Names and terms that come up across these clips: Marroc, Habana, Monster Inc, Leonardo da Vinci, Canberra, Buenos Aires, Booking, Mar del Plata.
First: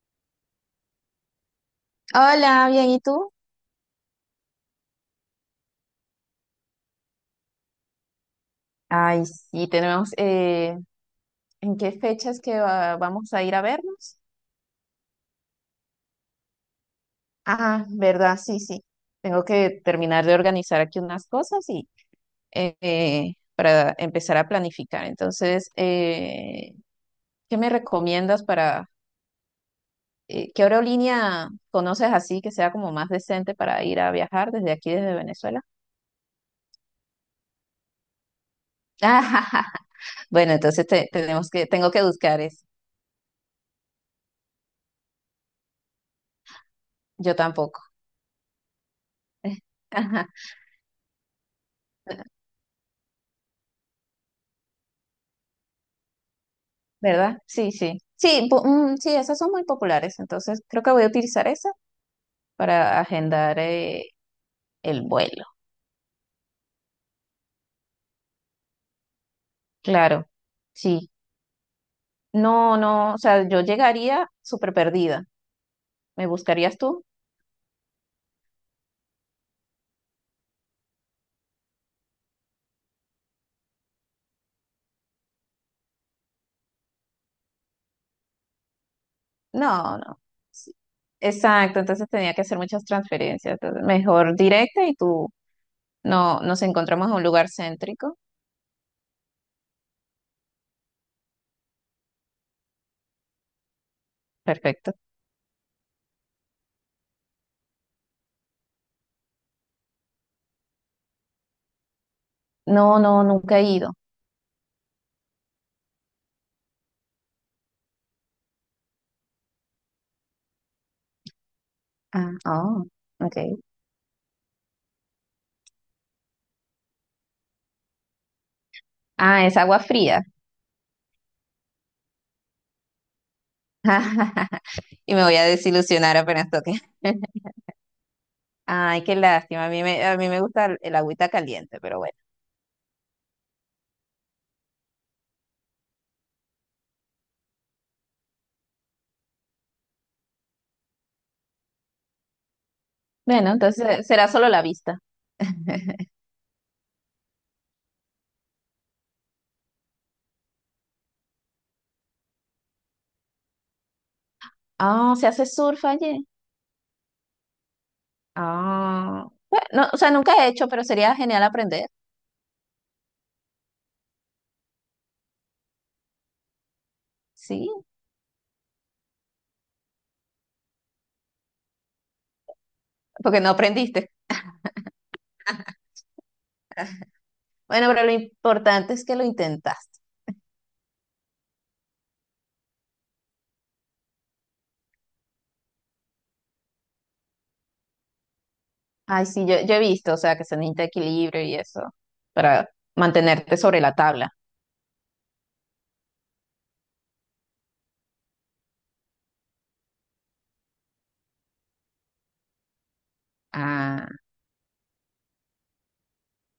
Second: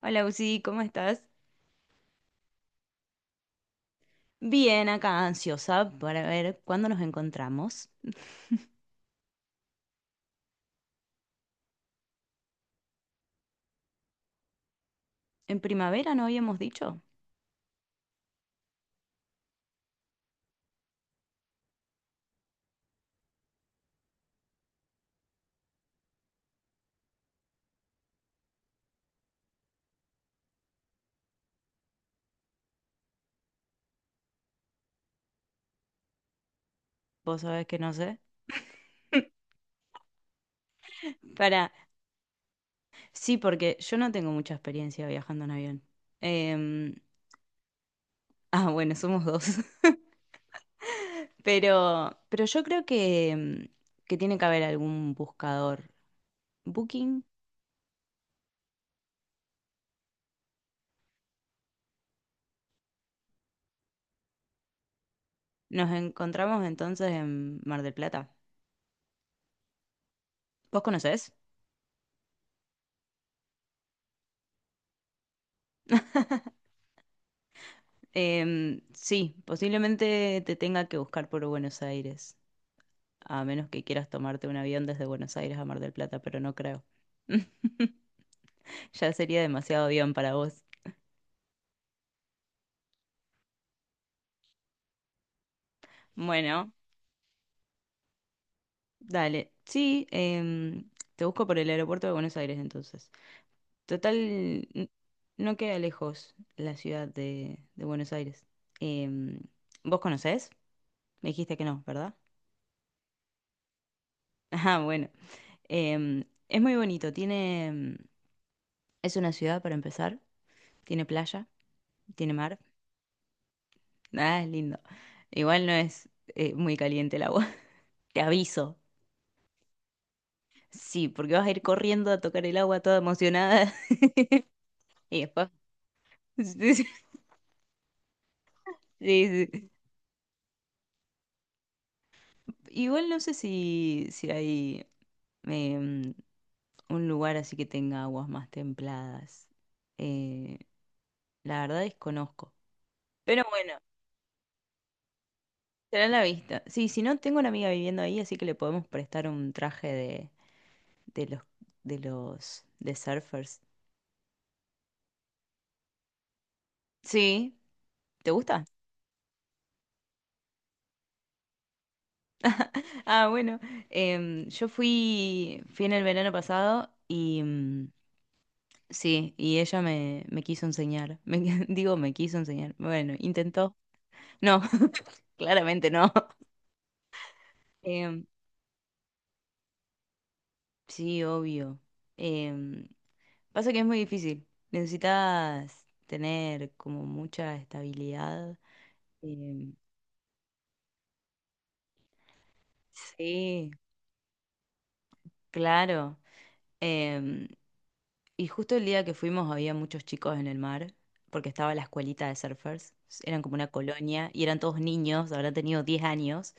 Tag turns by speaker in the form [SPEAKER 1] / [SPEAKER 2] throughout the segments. [SPEAKER 1] Hola, Uzi, ¿cómo estás?
[SPEAKER 2] Hola, bien, ¿y tú?
[SPEAKER 1] Bien, acá ansiosa para ver cuándo nos encontramos.
[SPEAKER 2] Ay, sí, tenemos, ¿en qué fechas que vamos a ir a vernos?
[SPEAKER 1] En primavera no habíamos dicho.
[SPEAKER 2] Ah, verdad, sí, sí. Tengo que terminar de organizar aquí unas cosas y para empezar a planificar. Entonces, ¿qué me recomiendas para, qué aerolínea conoces así que sea como más decente para ir a viajar desde aquí, desde Venezuela?
[SPEAKER 1] Vos sabés que no sé.
[SPEAKER 2] Bueno, entonces tenemos que,
[SPEAKER 1] Para,
[SPEAKER 2] tengo que buscar eso.
[SPEAKER 1] sí, porque yo no tengo mucha experiencia viajando en avión. Em,
[SPEAKER 2] Yo tampoco.
[SPEAKER 1] ah, bueno, somos dos. Pero yo creo que, que tiene que haber algún buscador. Booking.
[SPEAKER 2] ¿Verdad? Sí, sí. Sí, sí, esas son muy populares, entonces creo que voy a utilizar esa para agendar el vuelo.
[SPEAKER 1] Nos encontramos entonces en Mar del Plata.
[SPEAKER 2] Claro,
[SPEAKER 1] ¿Vos
[SPEAKER 2] sí.
[SPEAKER 1] conocés?
[SPEAKER 2] No, no, o sea, yo llegaría súper perdida. ¿Me buscarías tú?
[SPEAKER 1] Sí, posiblemente te tenga que buscar por Buenos Aires, a menos que quieras tomarte un avión desde Buenos Aires a Mar del Plata, pero no creo. Ya sería demasiado
[SPEAKER 2] No,
[SPEAKER 1] avión
[SPEAKER 2] no.
[SPEAKER 1] para vos.
[SPEAKER 2] Sí, exacto, entonces tenía que hacer muchas transferencias, entonces mejor directa y tú no nos
[SPEAKER 1] Bueno,
[SPEAKER 2] encontramos en un lugar céntrico.
[SPEAKER 1] dale. Sí, te busco por el aeropuerto de Buenos Aires entonces. Total, n-
[SPEAKER 2] Perfecto.
[SPEAKER 1] no queda lejos la ciudad de Buenos Aires. Em, ¿Vos conocés? Me dijiste que no, ¿verdad?
[SPEAKER 2] No, no, nunca he ido.
[SPEAKER 1] Ah, bueno. Es muy bonito. Tiene, es una ciudad para empezar. Tiene playa, tiene
[SPEAKER 2] Ah,
[SPEAKER 1] mar.
[SPEAKER 2] oh, ok.
[SPEAKER 1] Nada, es lindo. Igual no es muy caliente el agua. Te aviso.
[SPEAKER 2] Ah, es agua fría.
[SPEAKER 1] Sí, porque vas a ir corriendo a tocar el agua toda emocionada.
[SPEAKER 2] Y
[SPEAKER 1] Y
[SPEAKER 2] me voy a
[SPEAKER 1] después.
[SPEAKER 2] desilusionar apenas toque.
[SPEAKER 1] Sí,
[SPEAKER 2] Ay, qué
[SPEAKER 1] sí,
[SPEAKER 2] lástima.
[SPEAKER 1] sí.
[SPEAKER 2] A mí me gusta el agüita caliente, pero bueno.
[SPEAKER 1] Igual no sé si hay em, un lugar así que tenga aguas más templadas. Eh, la verdad desconozco. Pero
[SPEAKER 2] Bueno,
[SPEAKER 1] bueno,
[SPEAKER 2] entonces será solo la vista.
[SPEAKER 1] será la vista. Sí, si no, tengo una amiga viviendo ahí, así que le podemos prestar un traje de de los, de surfers.
[SPEAKER 2] Ah, se hace surf allí.
[SPEAKER 1] Sí, ¿te gusta?
[SPEAKER 2] Ah, bueno, no, o sea, nunca he hecho, pero sería genial aprender.
[SPEAKER 1] Ah, bueno, yo fui en el verano pasado y
[SPEAKER 2] Sí,
[SPEAKER 1] sí, y ella me quiso enseñar. Digo, me quiso enseñar. Bueno,
[SPEAKER 2] porque no
[SPEAKER 1] intentó.
[SPEAKER 2] aprendiste.
[SPEAKER 1] No, claramente no.
[SPEAKER 2] Bueno, pero lo
[SPEAKER 1] Em,
[SPEAKER 2] importante es que lo intentaste.
[SPEAKER 1] sí, obvio. Em, pasa que es muy difícil. Necesitas tener como mucha estabilidad.
[SPEAKER 2] Ay, sí, yo,
[SPEAKER 1] Em,
[SPEAKER 2] yo he visto, o sea, que se necesita equilibrio y eso para mantenerte
[SPEAKER 1] sí,
[SPEAKER 2] sobre la tabla.
[SPEAKER 1] claro. Em, y justo el día que fuimos había muchos chicos en el mar, porque estaba la escuelita de surfers, eran como una
[SPEAKER 2] Ah,
[SPEAKER 1] colonia y eran todos niños, habrán tenido 10 años,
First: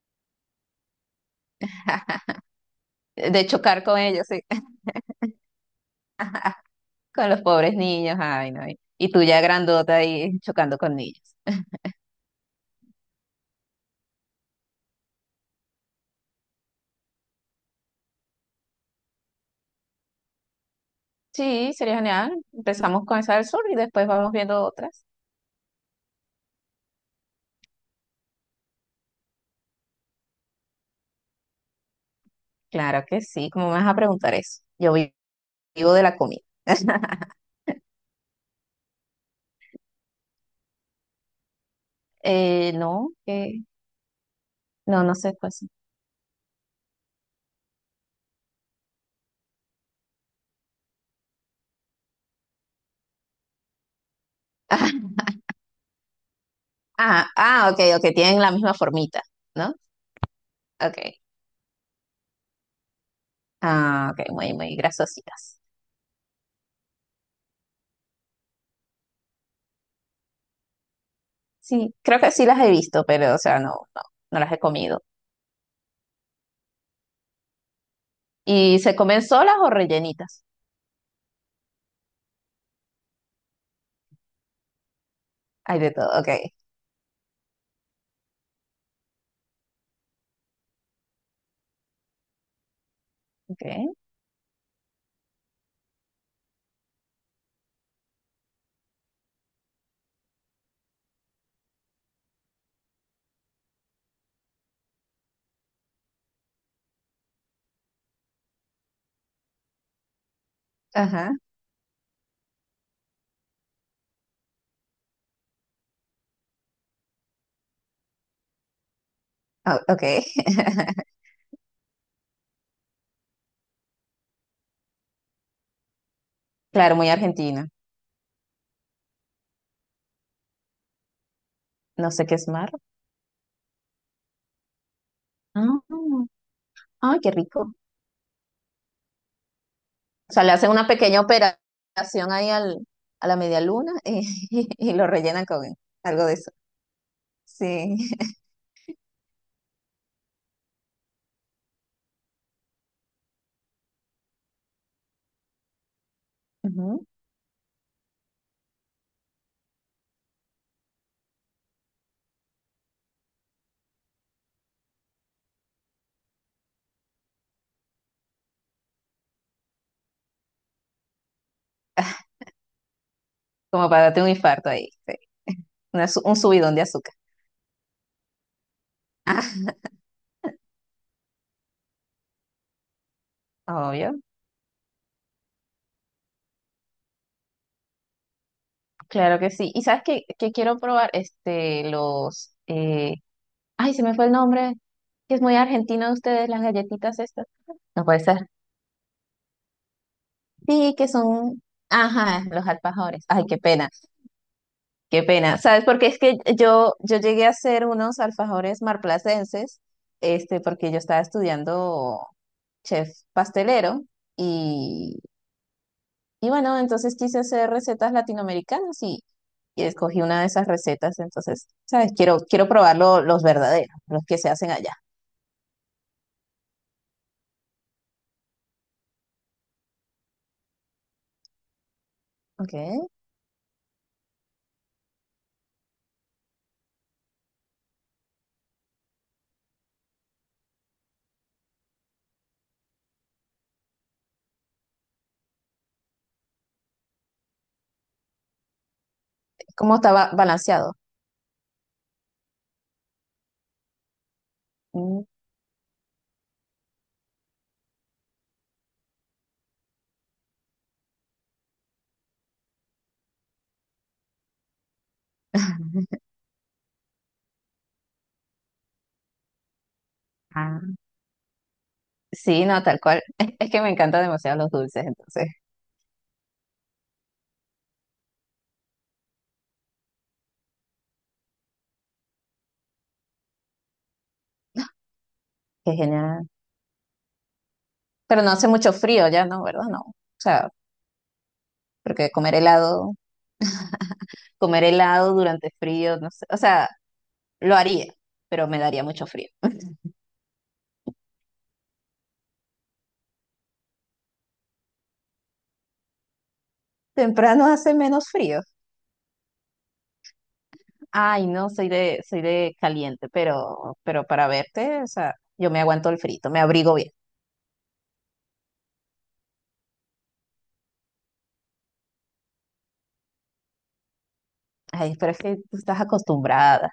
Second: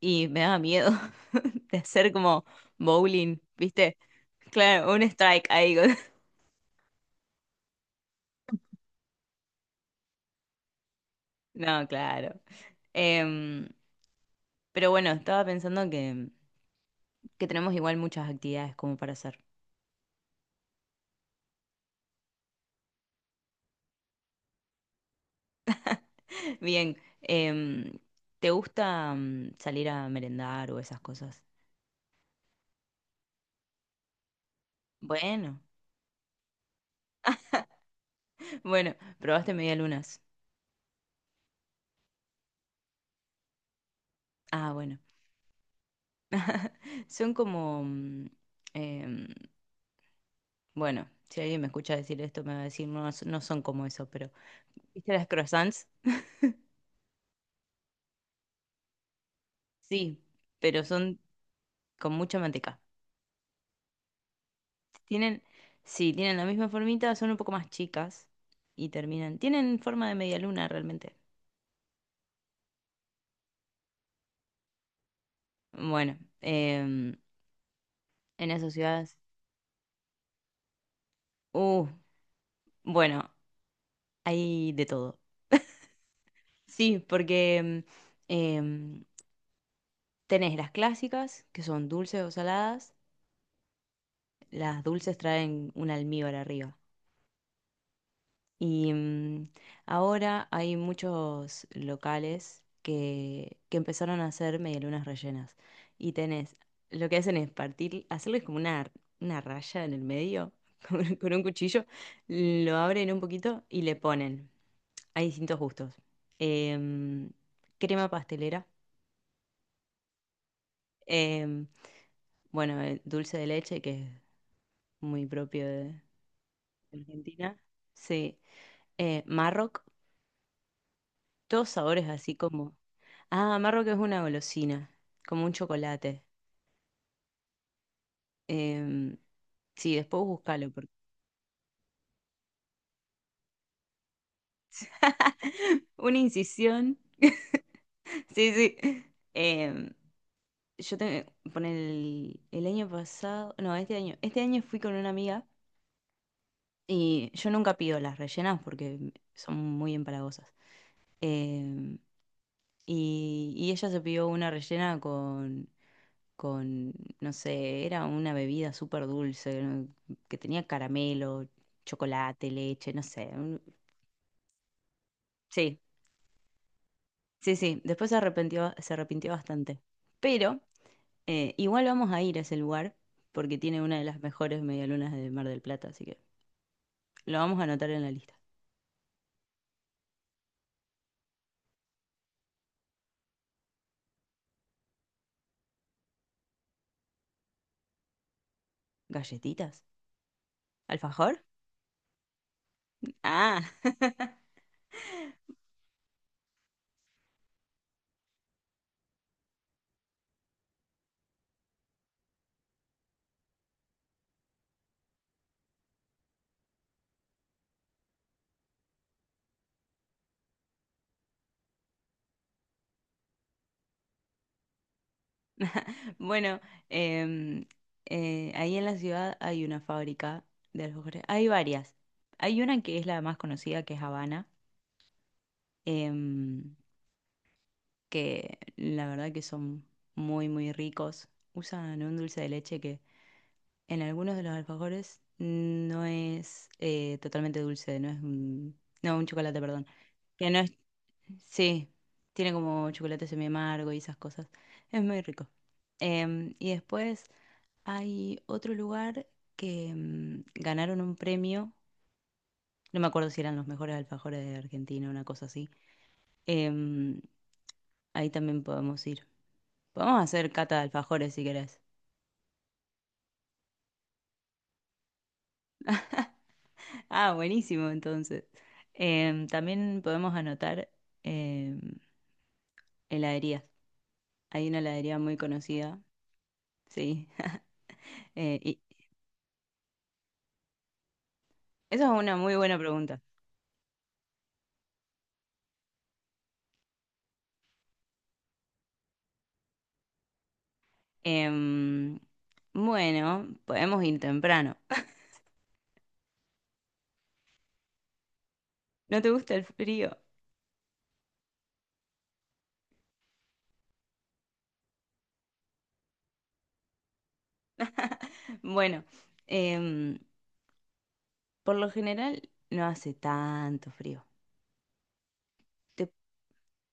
[SPEAKER 1] y me daba miedo de hacer como bowling,
[SPEAKER 2] de chocar
[SPEAKER 1] ¿viste?
[SPEAKER 2] con ellos, sí.
[SPEAKER 1] Claro, un strike ahí.
[SPEAKER 2] Con los pobres niños, ay, no. Y tú ya grandota ahí chocando con niños.
[SPEAKER 1] No, claro. Em, pero bueno, estaba pensando que tenemos igual muchas actividades como para hacer.
[SPEAKER 2] Sí, sería genial. Empezamos con esa del sur y después vamos viendo otras.
[SPEAKER 1] Bien, em, ¿te gusta mm, salir a merendar o esas cosas?
[SPEAKER 2] Claro que sí, ¿cómo me vas a preguntar eso?
[SPEAKER 1] Bueno,
[SPEAKER 2] Vivo de la comida.
[SPEAKER 1] bueno, probaste medialunas.
[SPEAKER 2] No, que
[SPEAKER 1] Ah, bueno.
[SPEAKER 2] no, no sé cuál es.
[SPEAKER 1] Son como, em, bueno, si alguien me escucha decir esto me va a decir, no, no son como eso, pero ¿viste las croissants?
[SPEAKER 2] Ah, ah, ok, ok, tienen la misma formita, ¿no?
[SPEAKER 1] Sí, pero
[SPEAKER 2] Ok.
[SPEAKER 1] son con mucha manteca.
[SPEAKER 2] Ah, ok, muy, muy
[SPEAKER 1] Tienen,
[SPEAKER 2] grasositas.
[SPEAKER 1] sí, tienen la misma formita, son un poco más chicas y terminan, tienen forma de media luna realmente.
[SPEAKER 2] Sí, creo que sí las he visto, pero, o sea, no, no las he comido.
[SPEAKER 1] Bueno, en esas
[SPEAKER 2] ¿Y se
[SPEAKER 1] ciudades,
[SPEAKER 2] comen solas o rellenitas?
[SPEAKER 1] uh, bueno, hay de todo.
[SPEAKER 2] Hay de todo, ok.
[SPEAKER 1] Sí, porque em, tenés las clásicas, que son dulces o saladas.
[SPEAKER 2] Ok,
[SPEAKER 1] Las dulces traen un almíbar arriba. Y ahora hay muchos locales que empezaron a hacer medialunas rellenas. Y tenés, lo que hacen es partir, hacerles como una raya en el medio con
[SPEAKER 2] ajá,
[SPEAKER 1] un cuchillo, lo abren un poquito y le ponen. Hay distintos gustos. Em, crema pastelera.
[SPEAKER 2] ah, ok.
[SPEAKER 1] em, bueno, dulce de leche, que es muy propio de
[SPEAKER 2] Claro, muy
[SPEAKER 1] Argentina.
[SPEAKER 2] argentina.
[SPEAKER 1] Sí. Marroc, todos sabores
[SPEAKER 2] No sé
[SPEAKER 1] así
[SPEAKER 2] qué es mar.
[SPEAKER 1] como... Ah, amargo que es una golosina, como un chocolate.
[SPEAKER 2] Ay, qué rico.
[SPEAKER 1] Em, sí, después
[SPEAKER 2] O sea, le
[SPEAKER 1] búscalo.
[SPEAKER 2] hacen una
[SPEAKER 1] Porque...
[SPEAKER 2] pequeña operación ahí al, a la media luna y, y lo rellenan con
[SPEAKER 1] una
[SPEAKER 2] algo de eso.
[SPEAKER 1] incisión.
[SPEAKER 2] Sí.
[SPEAKER 1] Sí, sí. Em, yo te, por el año pasado, no, este año fui con una amiga
[SPEAKER 2] Ujú.
[SPEAKER 1] y yo nunca pido las rellenas porque son muy empalagosas. Em, y ella se pidió una rellena con no sé, era una bebida súper dulce, ¿no? Que tenía caramelo, chocolate, leche, no sé.
[SPEAKER 2] Como para darte un infarto ahí, sí.
[SPEAKER 1] Sí,
[SPEAKER 2] Un subidón de azúcar.
[SPEAKER 1] sí, sí, después se arrepintió bastante. Pero igual vamos a ir a ese lugar porque tiene
[SPEAKER 2] Ah,
[SPEAKER 1] una de
[SPEAKER 2] obvio.
[SPEAKER 1] las mejores medialunas de Mar del Plata, así que lo vamos a anotar en la lista.
[SPEAKER 2] Claro que sí. ¿Y sabes qué, qué quiero probar? Este, los... ay, se me fue el nombre. Que es muy argentino de ustedes, las galletitas estas. No puede ser.
[SPEAKER 1] ¿Galletitas?
[SPEAKER 2] Sí, que
[SPEAKER 1] ¿Alfajor?
[SPEAKER 2] son... Ajá, los alfajores. Ay, qué
[SPEAKER 1] Ah,
[SPEAKER 2] pena. Qué pena, ¿sabes? Porque es que yo llegué a hacer unos alfajores marplacenses, este, porque yo estaba estudiando chef pastelero y, y bueno, entonces quise hacer recetas latinoamericanas y escogí una de esas recetas, entonces, ¿sabes? Quiero, quiero probar los verdaderos, los que se hacen allá.
[SPEAKER 1] bueno, em, ahí en la ciudad hay una fábrica de alfajores. Hay varias. Hay una que
[SPEAKER 2] Okay.
[SPEAKER 1] es la más conocida, que es Habana, em, que la verdad que son muy, muy ricos. Usan un dulce de leche que en algunos de los alfajores no es totalmente dulce, no es un, no, un chocolate, perdón.
[SPEAKER 2] ¿Cómo estaba
[SPEAKER 1] Que no es,
[SPEAKER 2] balanceado?
[SPEAKER 1] sí, tiene como chocolate semi amargo y esas cosas. Es muy
[SPEAKER 2] Mm,
[SPEAKER 1] rico. Y después hay otro lugar que ganaron un premio. No me acuerdo si eran los mejores alfajores de Argentina, una cosa así. Em, ahí también podemos ir. Podemos hacer cata de
[SPEAKER 2] ah,
[SPEAKER 1] alfajores si querés.
[SPEAKER 2] sí, no, tal cual. Es que me encantan demasiado los dulces, entonces,
[SPEAKER 1] Ah, buenísimo, entonces. También podemos anotar em, heladerías. Hay una heladería muy
[SPEAKER 2] qué
[SPEAKER 1] conocida,
[SPEAKER 2] genial.
[SPEAKER 1] sí.
[SPEAKER 2] Pero no hace
[SPEAKER 1] Y
[SPEAKER 2] mucho frío ya, ¿no? ¿Verdad? No, o sea,
[SPEAKER 1] esa es
[SPEAKER 2] porque
[SPEAKER 1] una muy buena pregunta.
[SPEAKER 2] comer helado durante frío, no sé, o sea, lo haría, pero me daría mucho frío.
[SPEAKER 1] Em, bueno, podemos ir temprano.
[SPEAKER 2] Temprano hace menos frío.
[SPEAKER 1] ¿No te gusta el frío?
[SPEAKER 2] Ay, no, soy de caliente, pero para verte, o sea, yo me aguanto el frito, me abrigo bien.
[SPEAKER 1] Bueno, em, por lo general no hace tanto frío.
[SPEAKER 2] Ay, pero es que tú estás
[SPEAKER 1] Te-
[SPEAKER 2] acostumbrada.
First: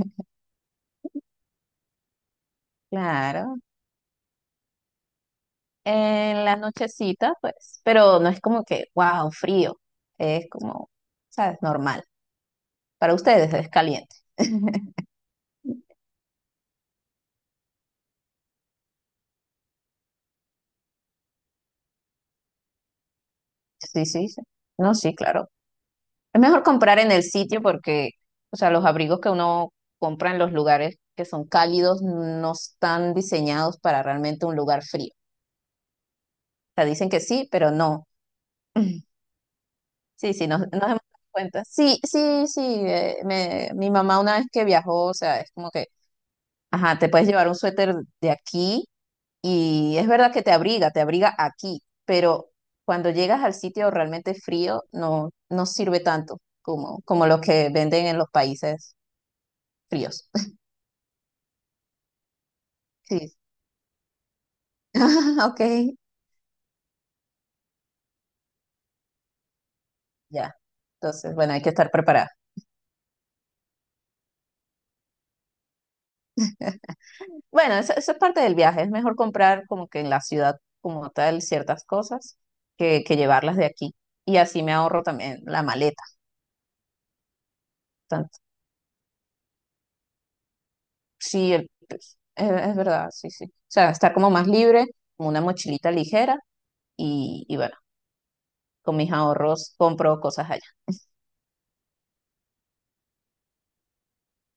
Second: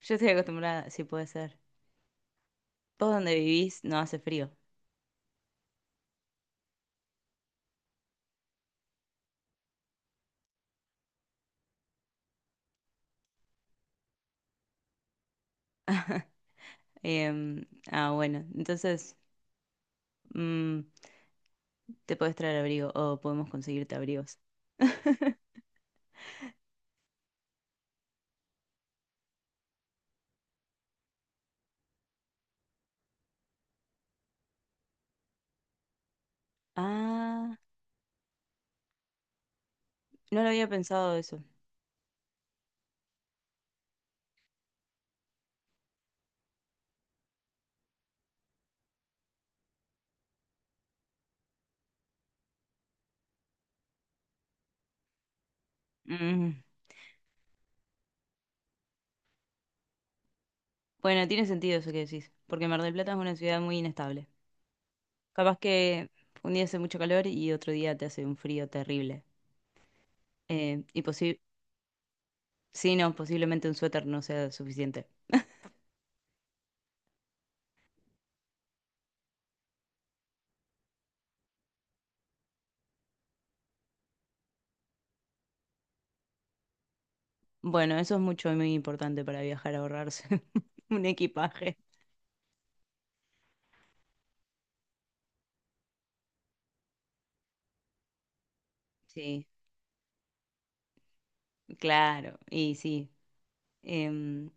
[SPEAKER 1] yo estoy acostumbrada, si puede ser. Vos donde
[SPEAKER 2] Claro.
[SPEAKER 1] vivís no hace frío.
[SPEAKER 2] En la nochecita, pues, pero no es como que, wow, frío. Es como, sabes, normal. Para ustedes es caliente.
[SPEAKER 1] Em, ah, bueno, entonces... mm, te puedes traer abrigo o podemos conseguirte
[SPEAKER 2] Sí, sí,
[SPEAKER 1] abrigos.
[SPEAKER 2] sí. No, sí, claro. Es mejor comprar en el sitio porque, o sea, los abrigos que uno compra en los lugares que son cálidos no están diseñados para realmente un lugar frío. O sea, dicen que sí,
[SPEAKER 1] Ah,
[SPEAKER 2] pero no. Sí,
[SPEAKER 1] no
[SPEAKER 2] sí,
[SPEAKER 1] lo había
[SPEAKER 2] nos hemos dado
[SPEAKER 1] pensado eso.
[SPEAKER 2] cuenta. Sí, sí, sí. Mi mamá una vez que viajó, o sea, es como que, ajá, te puedes llevar un suéter de aquí y es verdad que te abriga aquí, pero cuando llegas al sitio realmente frío, no, no sirve tanto
[SPEAKER 1] Mm,
[SPEAKER 2] como, como los que venden en los países fríos.
[SPEAKER 1] bueno, tiene sentido eso que decís, porque Mar del Plata es una
[SPEAKER 2] Sí,
[SPEAKER 1] ciudad muy inestable. Capaz
[SPEAKER 2] ok,
[SPEAKER 1] que un día hace mucho calor y otro día te hace un frío terrible.
[SPEAKER 2] ya.
[SPEAKER 1] Y
[SPEAKER 2] Entonces, bueno, hay que estar preparada.
[SPEAKER 1] sí, no, posiblemente un suéter no sea suficiente.
[SPEAKER 2] Bueno, eso es parte del viaje. Es mejor comprar como que en la ciudad como tal ciertas cosas que llevarlas de aquí. Y así me ahorro también la maleta.
[SPEAKER 1] Bueno, eso es
[SPEAKER 2] Tanto-
[SPEAKER 1] mucho y muy importante para viajar, ahorrarse un
[SPEAKER 2] sí, el-
[SPEAKER 1] equipaje.
[SPEAKER 2] pues, es verdad, sí, sí. O sea, estar como más libre, como una mochilita ligera y bueno, con mis
[SPEAKER 1] Sí,
[SPEAKER 2] ahorros compro cosas allá.
[SPEAKER 1] claro, y sí. Em,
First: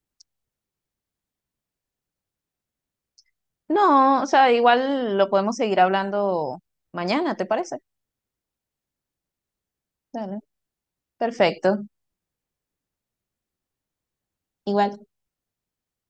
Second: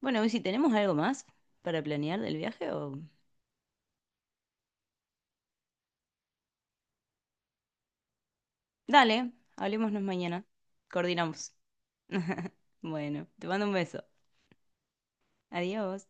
[SPEAKER 1] bueno, ¿y si tenemos algo más para planear del viaje o...?
[SPEAKER 2] No, o sea, igual lo podemos seguir hablando mañana, ¿te parece?
[SPEAKER 1] Dale, hablémonos
[SPEAKER 2] Dale,
[SPEAKER 1] mañana. Coordinamos.
[SPEAKER 2] perfecto.
[SPEAKER 1] Bueno, te mando un beso.
[SPEAKER 2] Igual.
[SPEAKER 1] Adiós.